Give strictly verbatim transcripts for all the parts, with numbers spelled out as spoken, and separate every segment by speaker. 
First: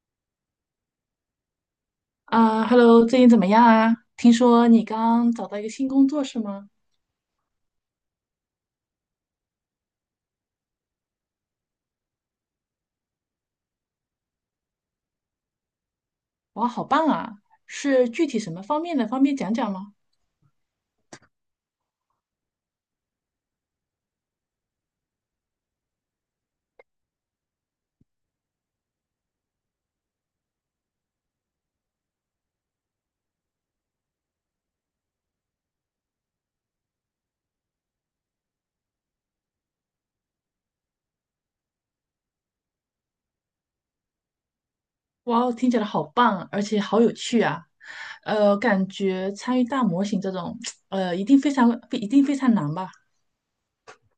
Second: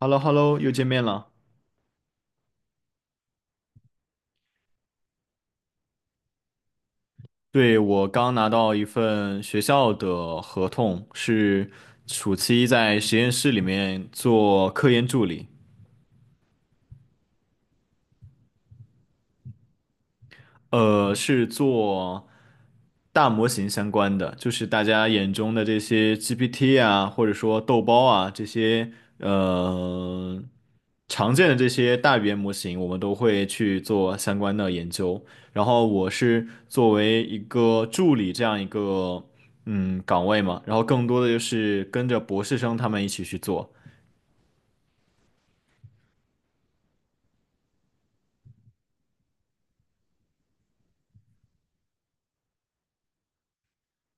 Speaker 1: h e l l o h e l l o 又见面了。
Speaker 2: 啊，Hello，最近怎么样啊？听说你刚找到一个新工作是吗？
Speaker 1: 对，我刚拿到一份学校的合同，是暑期在实验室里面做科研助理。
Speaker 2: 哇，好棒啊！是具体什么方面的？方便讲讲吗？
Speaker 1: 呃，是做大模型相关的，就是大家眼中的这些 G P T 啊，或者说豆包啊，这些呃常见的这些大语言模型，我们都会去做相关的研究。然后我是作为一个助理这样一个嗯岗位嘛，然后更多的就是跟着博士生他们一起去做。
Speaker 2: 哇，听起来好棒啊，而且好有趣啊！呃，感觉参与大模型这种，呃，一定非常，一定非常难吧？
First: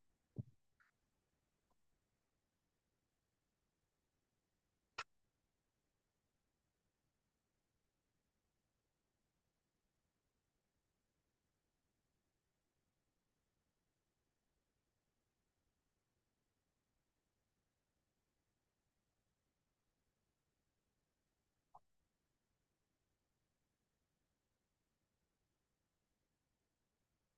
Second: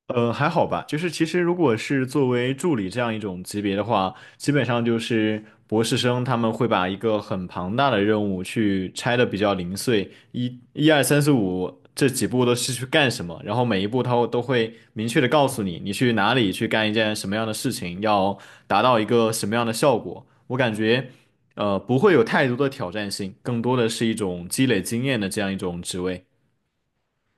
Speaker 1: 呃，还好吧，就是其实如果是作为助理这样一种级别的话，基本上就是博士生他们会把一个很庞大的任务去拆的比较零碎，一、一二三四五这几步都是去干什么，然后每一步他都会明确的告诉你，你去哪里去干一件什么样的事情，要达到一个什么样的效果。我感觉，呃，不会有太多的挑战性，更多的是一种积累经验的这样一种职位。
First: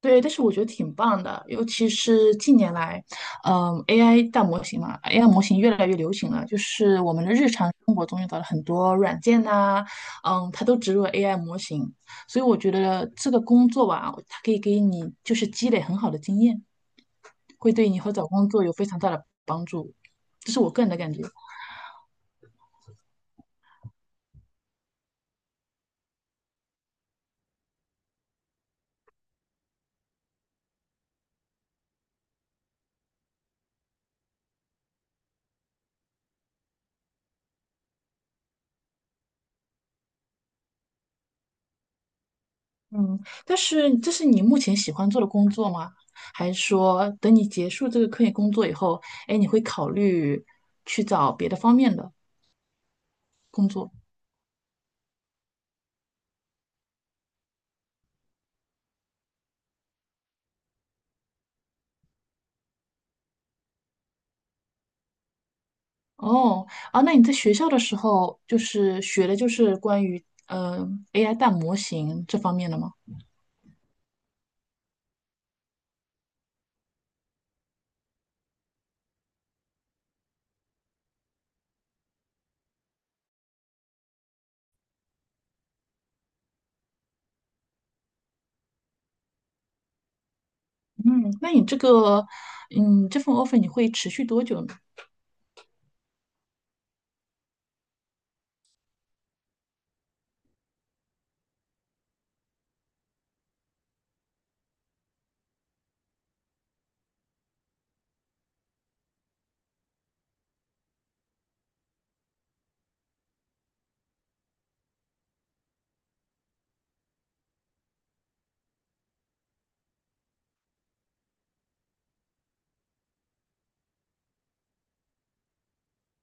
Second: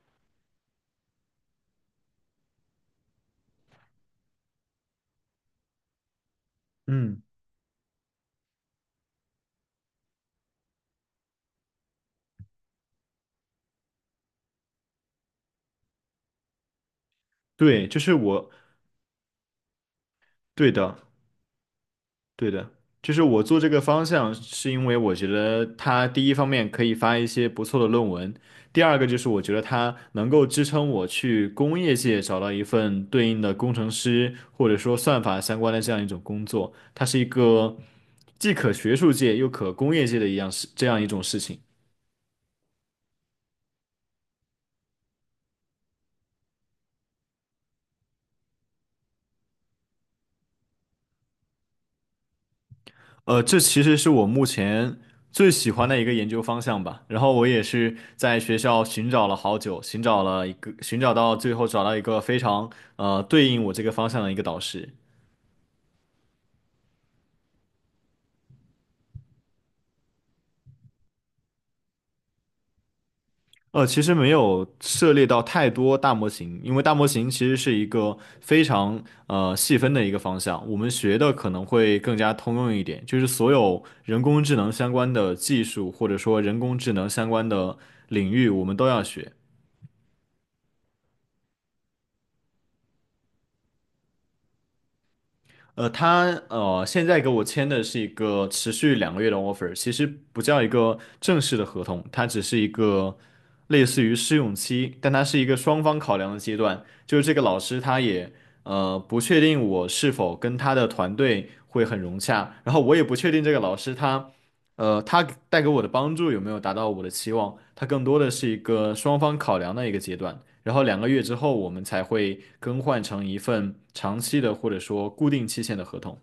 Speaker 2: 对，但是我觉得挺棒的，尤其是近年来，嗯，A I 大模型嘛，A I 模型越来越流行了，就是我
Speaker 1: 嗯，
Speaker 2: 们的日常生活中用到了很多软件呐、嗯，它都植入了 A I 模型，所以我觉得这个工作吧，它可以给你就是积累很好的经验，会
Speaker 1: 对，
Speaker 2: 对你
Speaker 1: 就
Speaker 2: 以后
Speaker 1: 是
Speaker 2: 找工
Speaker 1: 我，
Speaker 2: 作有非常大的帮助，这是我
Speaker 1: 对
Speaker 2: 个人
Speaker 1: 的。
Speaker 2: 的感觉。
Speaker 1: 对的，就是我做这个方向，是因为我觉得它第一方面可以发一些不错的论文，第二个就是我觉得它能够支撑我去工业界找到一份对应的工程师或者说算法相关的这样一种工作，它是一个既可学术界又可工业界的一样事，这样一种事情。
Speaker 2: 嗯，但是这是你目前喜欢做的工作吗？还是说等你结束这个科研工作以后，哎，你会考虑去找别的方面的
Speaker 1: 呃，这
Speaker 2: 工
Speaker 1: 其
Speaker 2: 作？
Speaker 1: 实是我目前最喜欢的一个研究方向吧。然后我也是在学校寻找了好久，寻找了一个，寻找到最后找到一个非常呃对应我这个方向的一个导师。
Speaker 2: 哦，啊，那你在学校的时候就是学的就是关于嗯、呃 A I 大模型这方面的吗？
Speaker 1: 呃，其实没有涉猎到太多大模型，因为大模型其实是一个非常呃细分的一个方向，我们学的可能会更加通用一点，就是所有人工智能相关的技术，或者说人工智能相关的领域，我们都要学。
Speaker 2: 嗯，那你这个嗯这份 offer 你会持续多久呢？
Speaker 1: 呃，他呃现在给我签的是一个持续两个月的 offer，其实不叫一个正式的合同，它只是一个类似于试用期，但它是一个双方考量的阶段。就是这个老师他也呃不确定我是否跟他的团队会很融洽，然后我也不确定这个老师他呃他带给我的帮助有没有达到我的期望，他更多的是一个双方考量的一个阶段。然后两个月之后，我们才会更换成一份长期的或者说固定期限的合同。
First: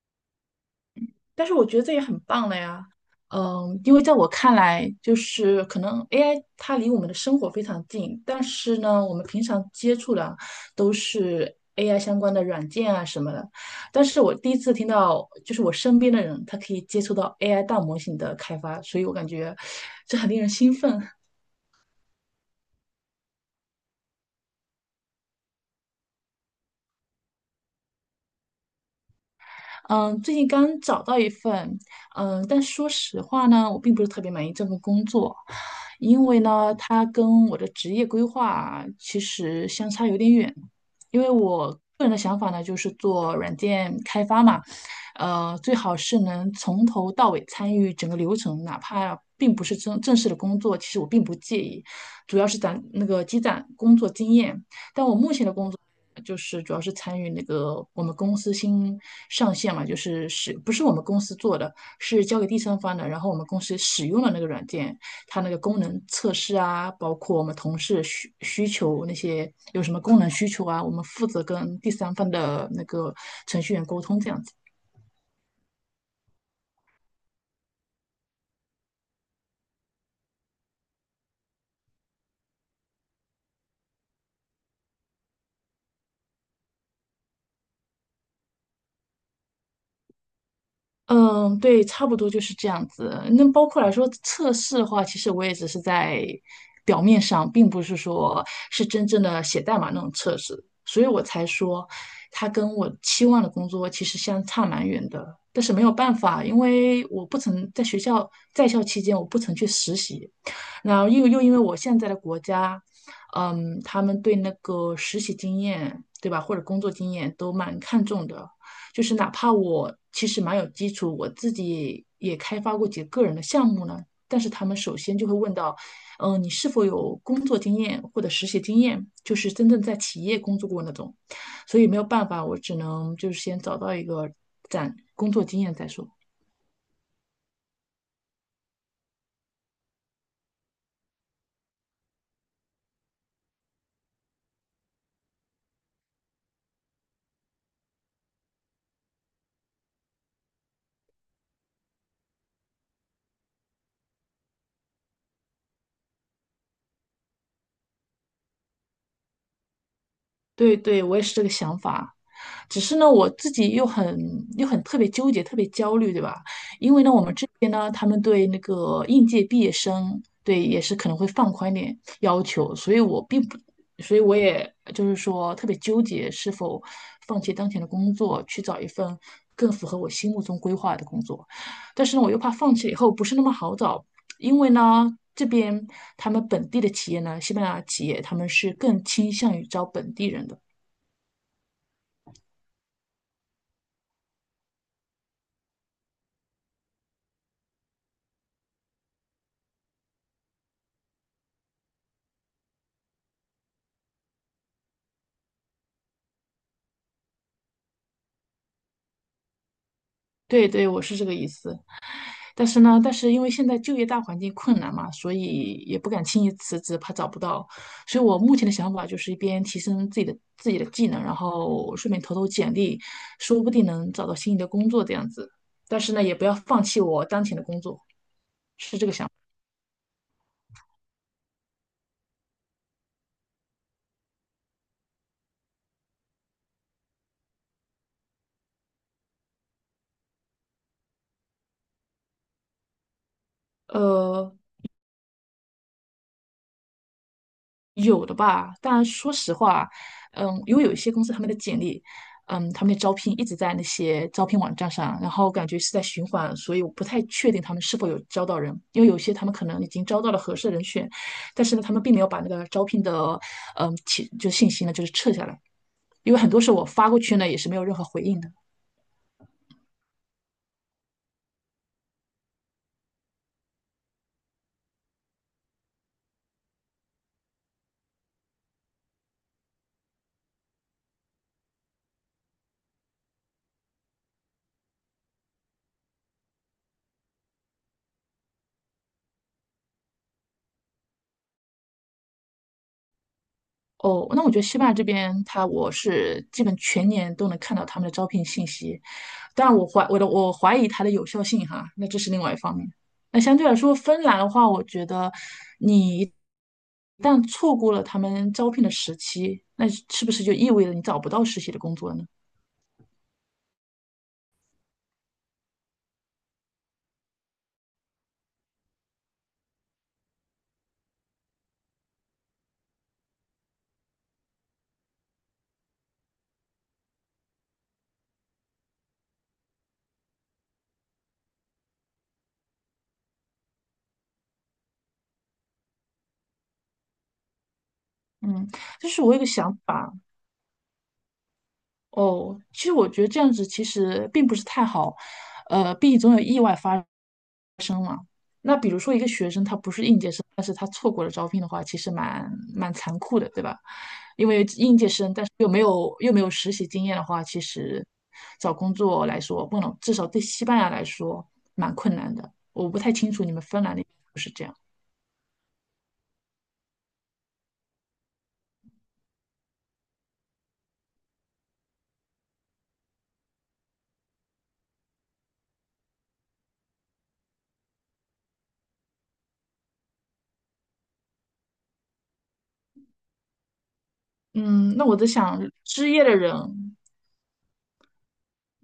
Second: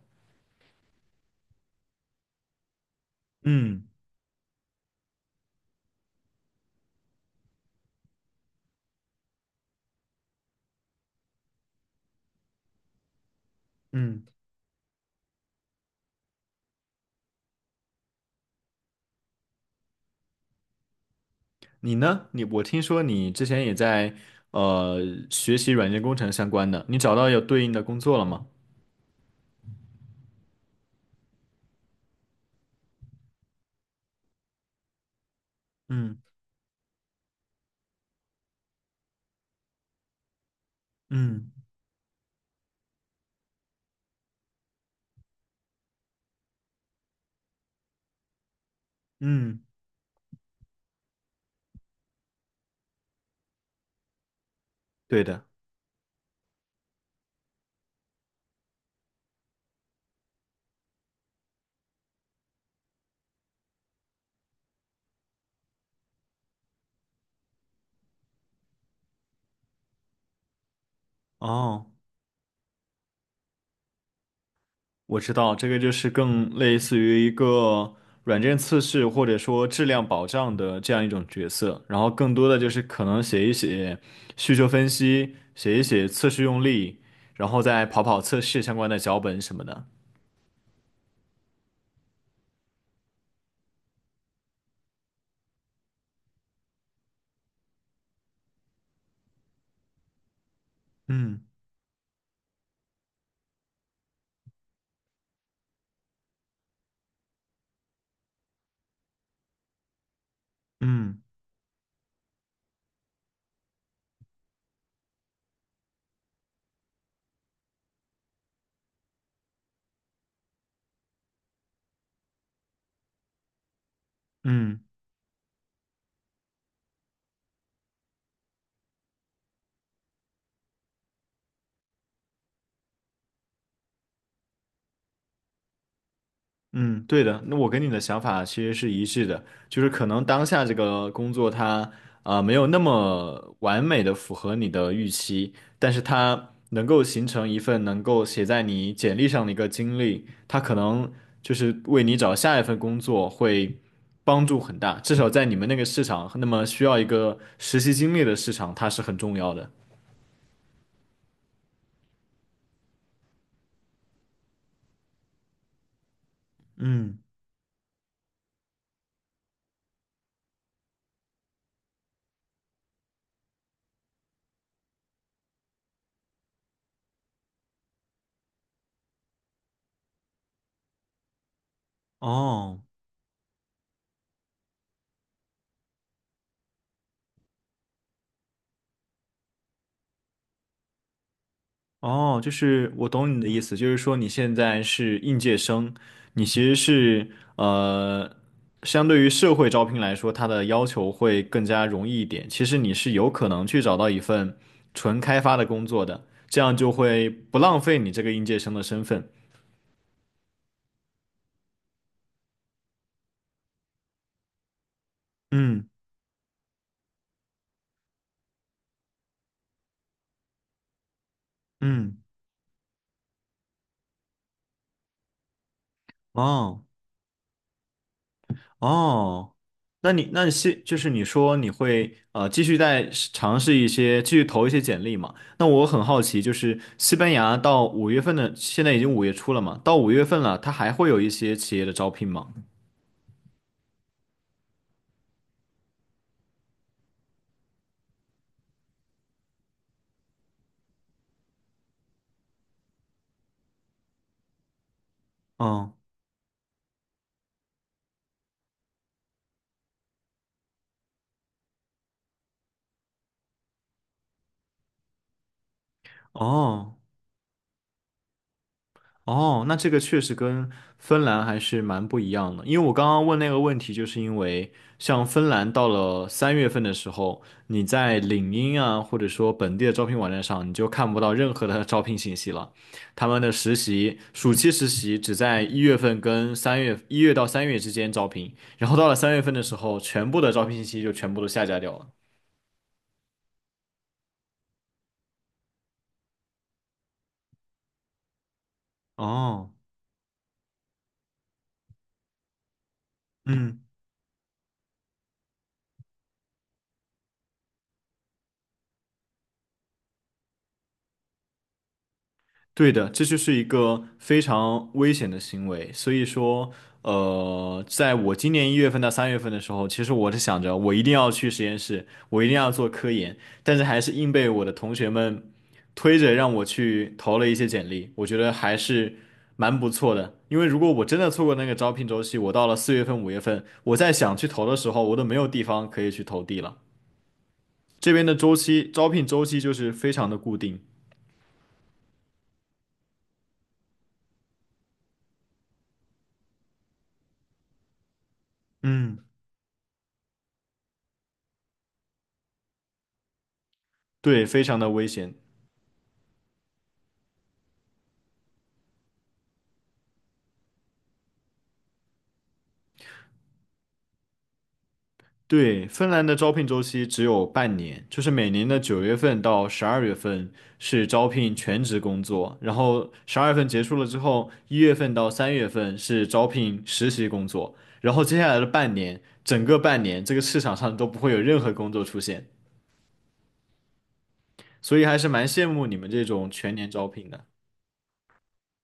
Speaker 2: 但是我觉得这也很棒了呀。嗯，
Speaker 1: 嗯
Speaker 2: 因为在我看来，就是可能 A I 它离我们的生活非常近，但是呢，我们平常接触的都是 A I 相关的软件啊什么的。但是
Speaker 1: 嗯，
Speaker 2: 我第一次听到，就是我身边的人他可以接触到 A I 大模型的开发，所以我感觉这很令人兴奋。
Speaker 1: 你呢？你我听说你之前也在呃学习软件工程相关的，你找到有对应的工作了吗？
Speaker 2: 嗯，最近刚找到一份，嗯，但说实话呢，我并不是特别满意这份工作，
Speaker 1: 嗯
Speaker 2: 因为呢，它跟我的职业规划其实相差有点远。因为
Speaker 1: 嗯
Speaker 2: 我个人的想法呢，就是做软件开发嘛，呃，最好是能从头到尾参与整个流程，哪怕并
Speaker 1: 嗯，
Speaker 2: 不是正正式的工作，其实我并不介意，主要是攒那个积攒工作经验。但我
Speaker 1: 对
Speaker 2: 目
Speaker 1: 的。
Speaker 2: 前的工作就是主要是参与那个我们公司新上线嘛，就是使不是我们公司做的，是交给第三方的，然后我们公司使用了那个软件，它那个功能测试啊，包括我们同事需需求那些有什么功能需求啊，我们负责跟
Speaker 1: 哦。
Speaker 2: 第三方的那个程序员沟通这样子。
Speaker 1: 我知道这个就是更类似于一个软件测试或者说质量保障的这样一种角色，然后更多的就是可能写一写需求分析，写一写测试用例，然后再跑跑测试相关的脚本什么的。
Speaker 2: 嗯，对，差不多就是这样子。那包括来说测试的话，其实我也只是在表面上，并不是说是真正的写代码那种测试，所以我
Speaker 1: 嗯
Speaker 2: 才说它跟我期望的工作其实相差蛮远的。但是没有办法，因为我不曾在学校在校期间，我不曾去实习，然后
Speaker 1: 嗯
Speaker 2: 又又因为我现在的国家，嗯，他们对那个实习经验，对吧，或者工作经验都蛮看重的。就是哪怕我其实蛮有基础，我自己也开发过几个个人的项目呢，但是他们
Speaker 1: 嗯。
Speaker 2: 首先就会问到，嗯、你是否有工作经验或者实习经验，就是真正在企业工作过那种，所以没有办法，我只能就是先找到一个攒工作经验再说。
Speaker 1: 嗯，对的，那我跟你的想法其实是一致的，就是可能当下这个工作它啊没有那么完美的符合你的预期，但是它能够形成一份能够写在你简历上的一个经历，它可能就是为你找下一份工作会帮助很大，至少在你们那个市场，那么需要一个实习经历的市场，它是很重要的。
Speaker 2: 对对，我也是这个想法。只是呢，我自己又很又很特别纠结，特别焦虑，对吧？因为呢，
Speaker 1: 嗯，
Speaker 2: 我们这边呢，他们对那个应届毕业生，对也是可能会放宽一点要求，所以我并不，所以我也就是说特别纠结，是否放弃当前的工作，去找一份更符合我心目中规划的工作。但是呢，我又怕放
Speaker 1: 哦。
Speaker 2: 弃以后不是那么好找，因为呢，这边他们本地的企业呢，西班牙企业他们是更倾向于招本地人的。
Speaker 1: 哦，就是我懂你的意思，就是说你现在是应届生，你其实是呃，相对于社会招聘来说，它的要求会更加容易一点。其实你是有可能去找到一份纯开发的工作的，这样就会不浪费你这个应届生的身份。
Speaker 2: 对对，我是这个意思。但是呢，但是因为现在就业大环境困难嘛，所以
Speaker 1: 嗯
Speaker 2: 也不敢轻易辞职，怕找不到。所以我目前的想法就是一边提升自己的自己的技能，然后顺
Speaker 1: 嗯，
Speaker 2: 便投投简历，说不定能找到心仪的工作这样子。但是呢，也不要
Speaker 1: 哦。
Speaker 2: 放弃我当前的工作，是这个想法。
Speaker 1: 哦，那你那现就是你说你会呃继续再试尝试一些，继续投一些简历嘛？那我很好奇，就是西班牙到五月份的，现在已经五月初了嘛，到五月份了，它还会有一些企业的招聘吗？
Speaker 2: 呃，有的吧，但说实话，嗯，因为有一些公司他们的简历，嗯，他们的招聘一直在那些招聘网站上，然后感觉是
Speaker 1: 嗯，
Speaker 2: 在循环，所以我不太确定他们是否有招到人，因为有些他们可能已经招到了合适的人选，但是呢，他们并没有把那个招聘的，嗯，其就信息呢，就是撤下来，因为很多时候我
Speaker 1: 哦。
Speaker 2: 发过去呢，也是没有任何回应的。
Speaker 1: 哦，那这个确实跟芬兰还是蛮不一样的，因为我刚刚问那个问题，就是因为像芬兰到了三月份的时候，你在领英啊，或者说本地的招聘网站上，你就看不到任何的 招聘信息了。他们的实习，暑期实习只在一月份跟三月，一月到三月之间招聘，然后到了三月份的时候，全部的招聘信息就全部都下架掉了。
Speaker 2: 哦，那我觉得西班牙这边，它我是基本全年都能看到他们的招聘信息，
Speaker 1: 哦，
Speaker 2: 但我怀我的我怀疑它的有效性哈，那这是另外一方面。那相对来
Speaker 1: 嗯，
Speaker 2: 说，芬兰的话，我觉得你一旦错过了他们招聘的时期，那是不是就意味着你找不到实习的工作呢？
Speaker 1: 对的，这就是一个非常危险的行为。所以说，呃，在我今年一月份到三月份的时候，其实我是想着我一定要去实验室，我一定要做科研，但是还是硬被我的同学们推着让我去投了一些简历。我觉得还是蛮不错的，因为如果我真的错过那个招聘周期，我到了四月份、五月份，我在想去投的时候，我都没有地方可以去投递了。这边的周
Speaker 2: 嗯，
Speaker 1: 期，招
Speaker 2: 就是
Speaker 1: 聘
Speaker 2: 我有
Speaker 1: 周
Speaker 2: 个
Speaker 1: 期就
Speaker 2: 想
Speaker 1: 是非
Speaker 2: 法，
Speaker 1: 常的固定。
Speaker 2: 哦，其实我觉得这样子其实并不是太好，呃，毕竟总有意外发生嘛。那比如说
Speaker 1: 嗯，
Speaker 2: 一个学生他不是应届生，但是他错过了招聘的话，其实蛮蛮残酷的，对吧？
Speaker 1: 对，
Speaker 2: 因
Speaker 1: 非
Speaker 2: 为
Speaker 1: 常的
Speaker 2: 应
Speaker 1: 危
Speaker 2: 届
Speaker 1: 险。
Speaker 2: 生，但是又没有又没有实习经验的话，其实找工作来说，不能，至少对西班牙来说蛮困难的。我不太清楚你们芬兰那边是不是这样。
Speaker 1: 对，芬兰的招聘周期只有半年，就是每年的九月份到十二月份是招聘全职工作，然后十二月份结束了之后，一月份到三月份是招聘实习工作，然后接下来的半年，整个半年这个市场上都不会有任何工作出现，
Speaker 2: 嗯，
Speaker 1: 所以
Speaker 2: 那我
Speaker 1: 还
Speaker 2: 在
Speaker 1: 是蛮
Speaker 2: 想，
Speaker 1: 羡慕你们
Speaker 2: 失业
Speaker 1: 这
Speaker 2: 的
Speaker 1: 种全年
Speaker 2: 人
Speaker 1: 招聘的。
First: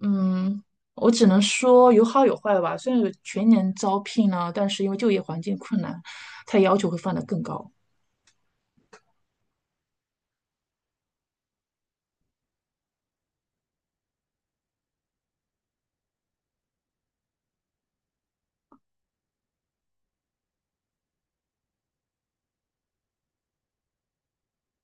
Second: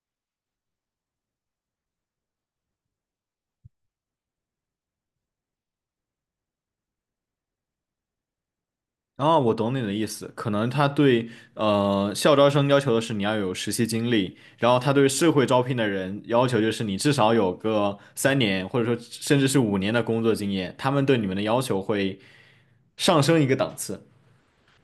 Speaker 2: 嗯，我只能说有好有坏吧。虽然有全年招聘呢，但是因为就业环境困难，它要求会放得更高。
Speaker 1: 啊，我懂你的意思，可能他对呃校招生要求的是你要有实习经历，然后他对社会招聘的人要求就是你至少有个三年或者说甚至是五年的工作经验，他们对你们的要求会上升一个档次。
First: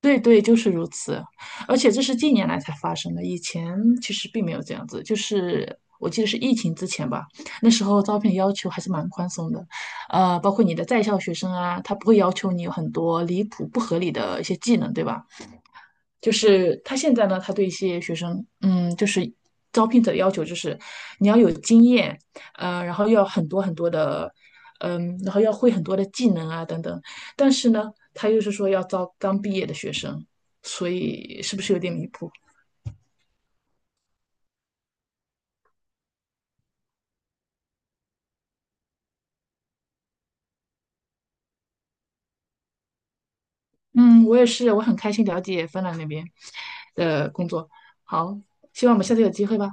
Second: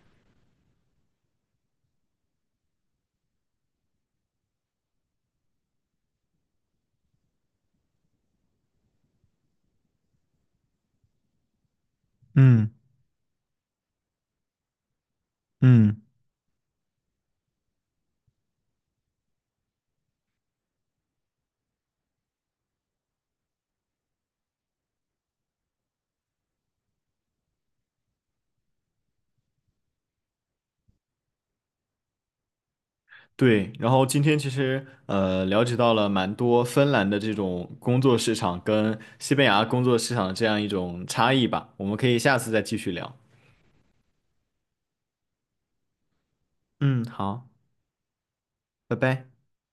Speaker 2: 对对，就是如此。而且这是近年来才发生的，以前其实并没有这样子。就是我记得是疫情之前吧，那时候招聘要求还是蛮宽松的，呃，包括你的在校学生啊，他不会要求你
Speaker 1: 嗯
Speaker 2: 有很多离谱不合理的一些技能，对吧？
Speaker 1: 嗯
Speaker 2: 就是他现在呢，他对一些学生，嗯，就是招聘者的要求就是你要有经验，呃，然后要很多很多的，嗯，然后要会很多的技能啊等等。但是呢，他又是说要招刚毕业的学生，所以是不是有点离谱？
Speaker 1: 对，然后今天其实呃了解到了蛮多芬兰的这种工作市场跟西班牙工作市场的这样一种差异吧，我们可以下次再继续聊。
Speaker 2: 嗯，我也是，我很开心了解芬兰那边
Speaker 1: 嗯，
Speaker 2: 的
Speaker 1: 好，
Speaker 2: 工作。好，希望
Speaker 1: 拜
Speaker 2: 我们下次
Speaker 1: 拜。
Speaker 2: 有机会吧。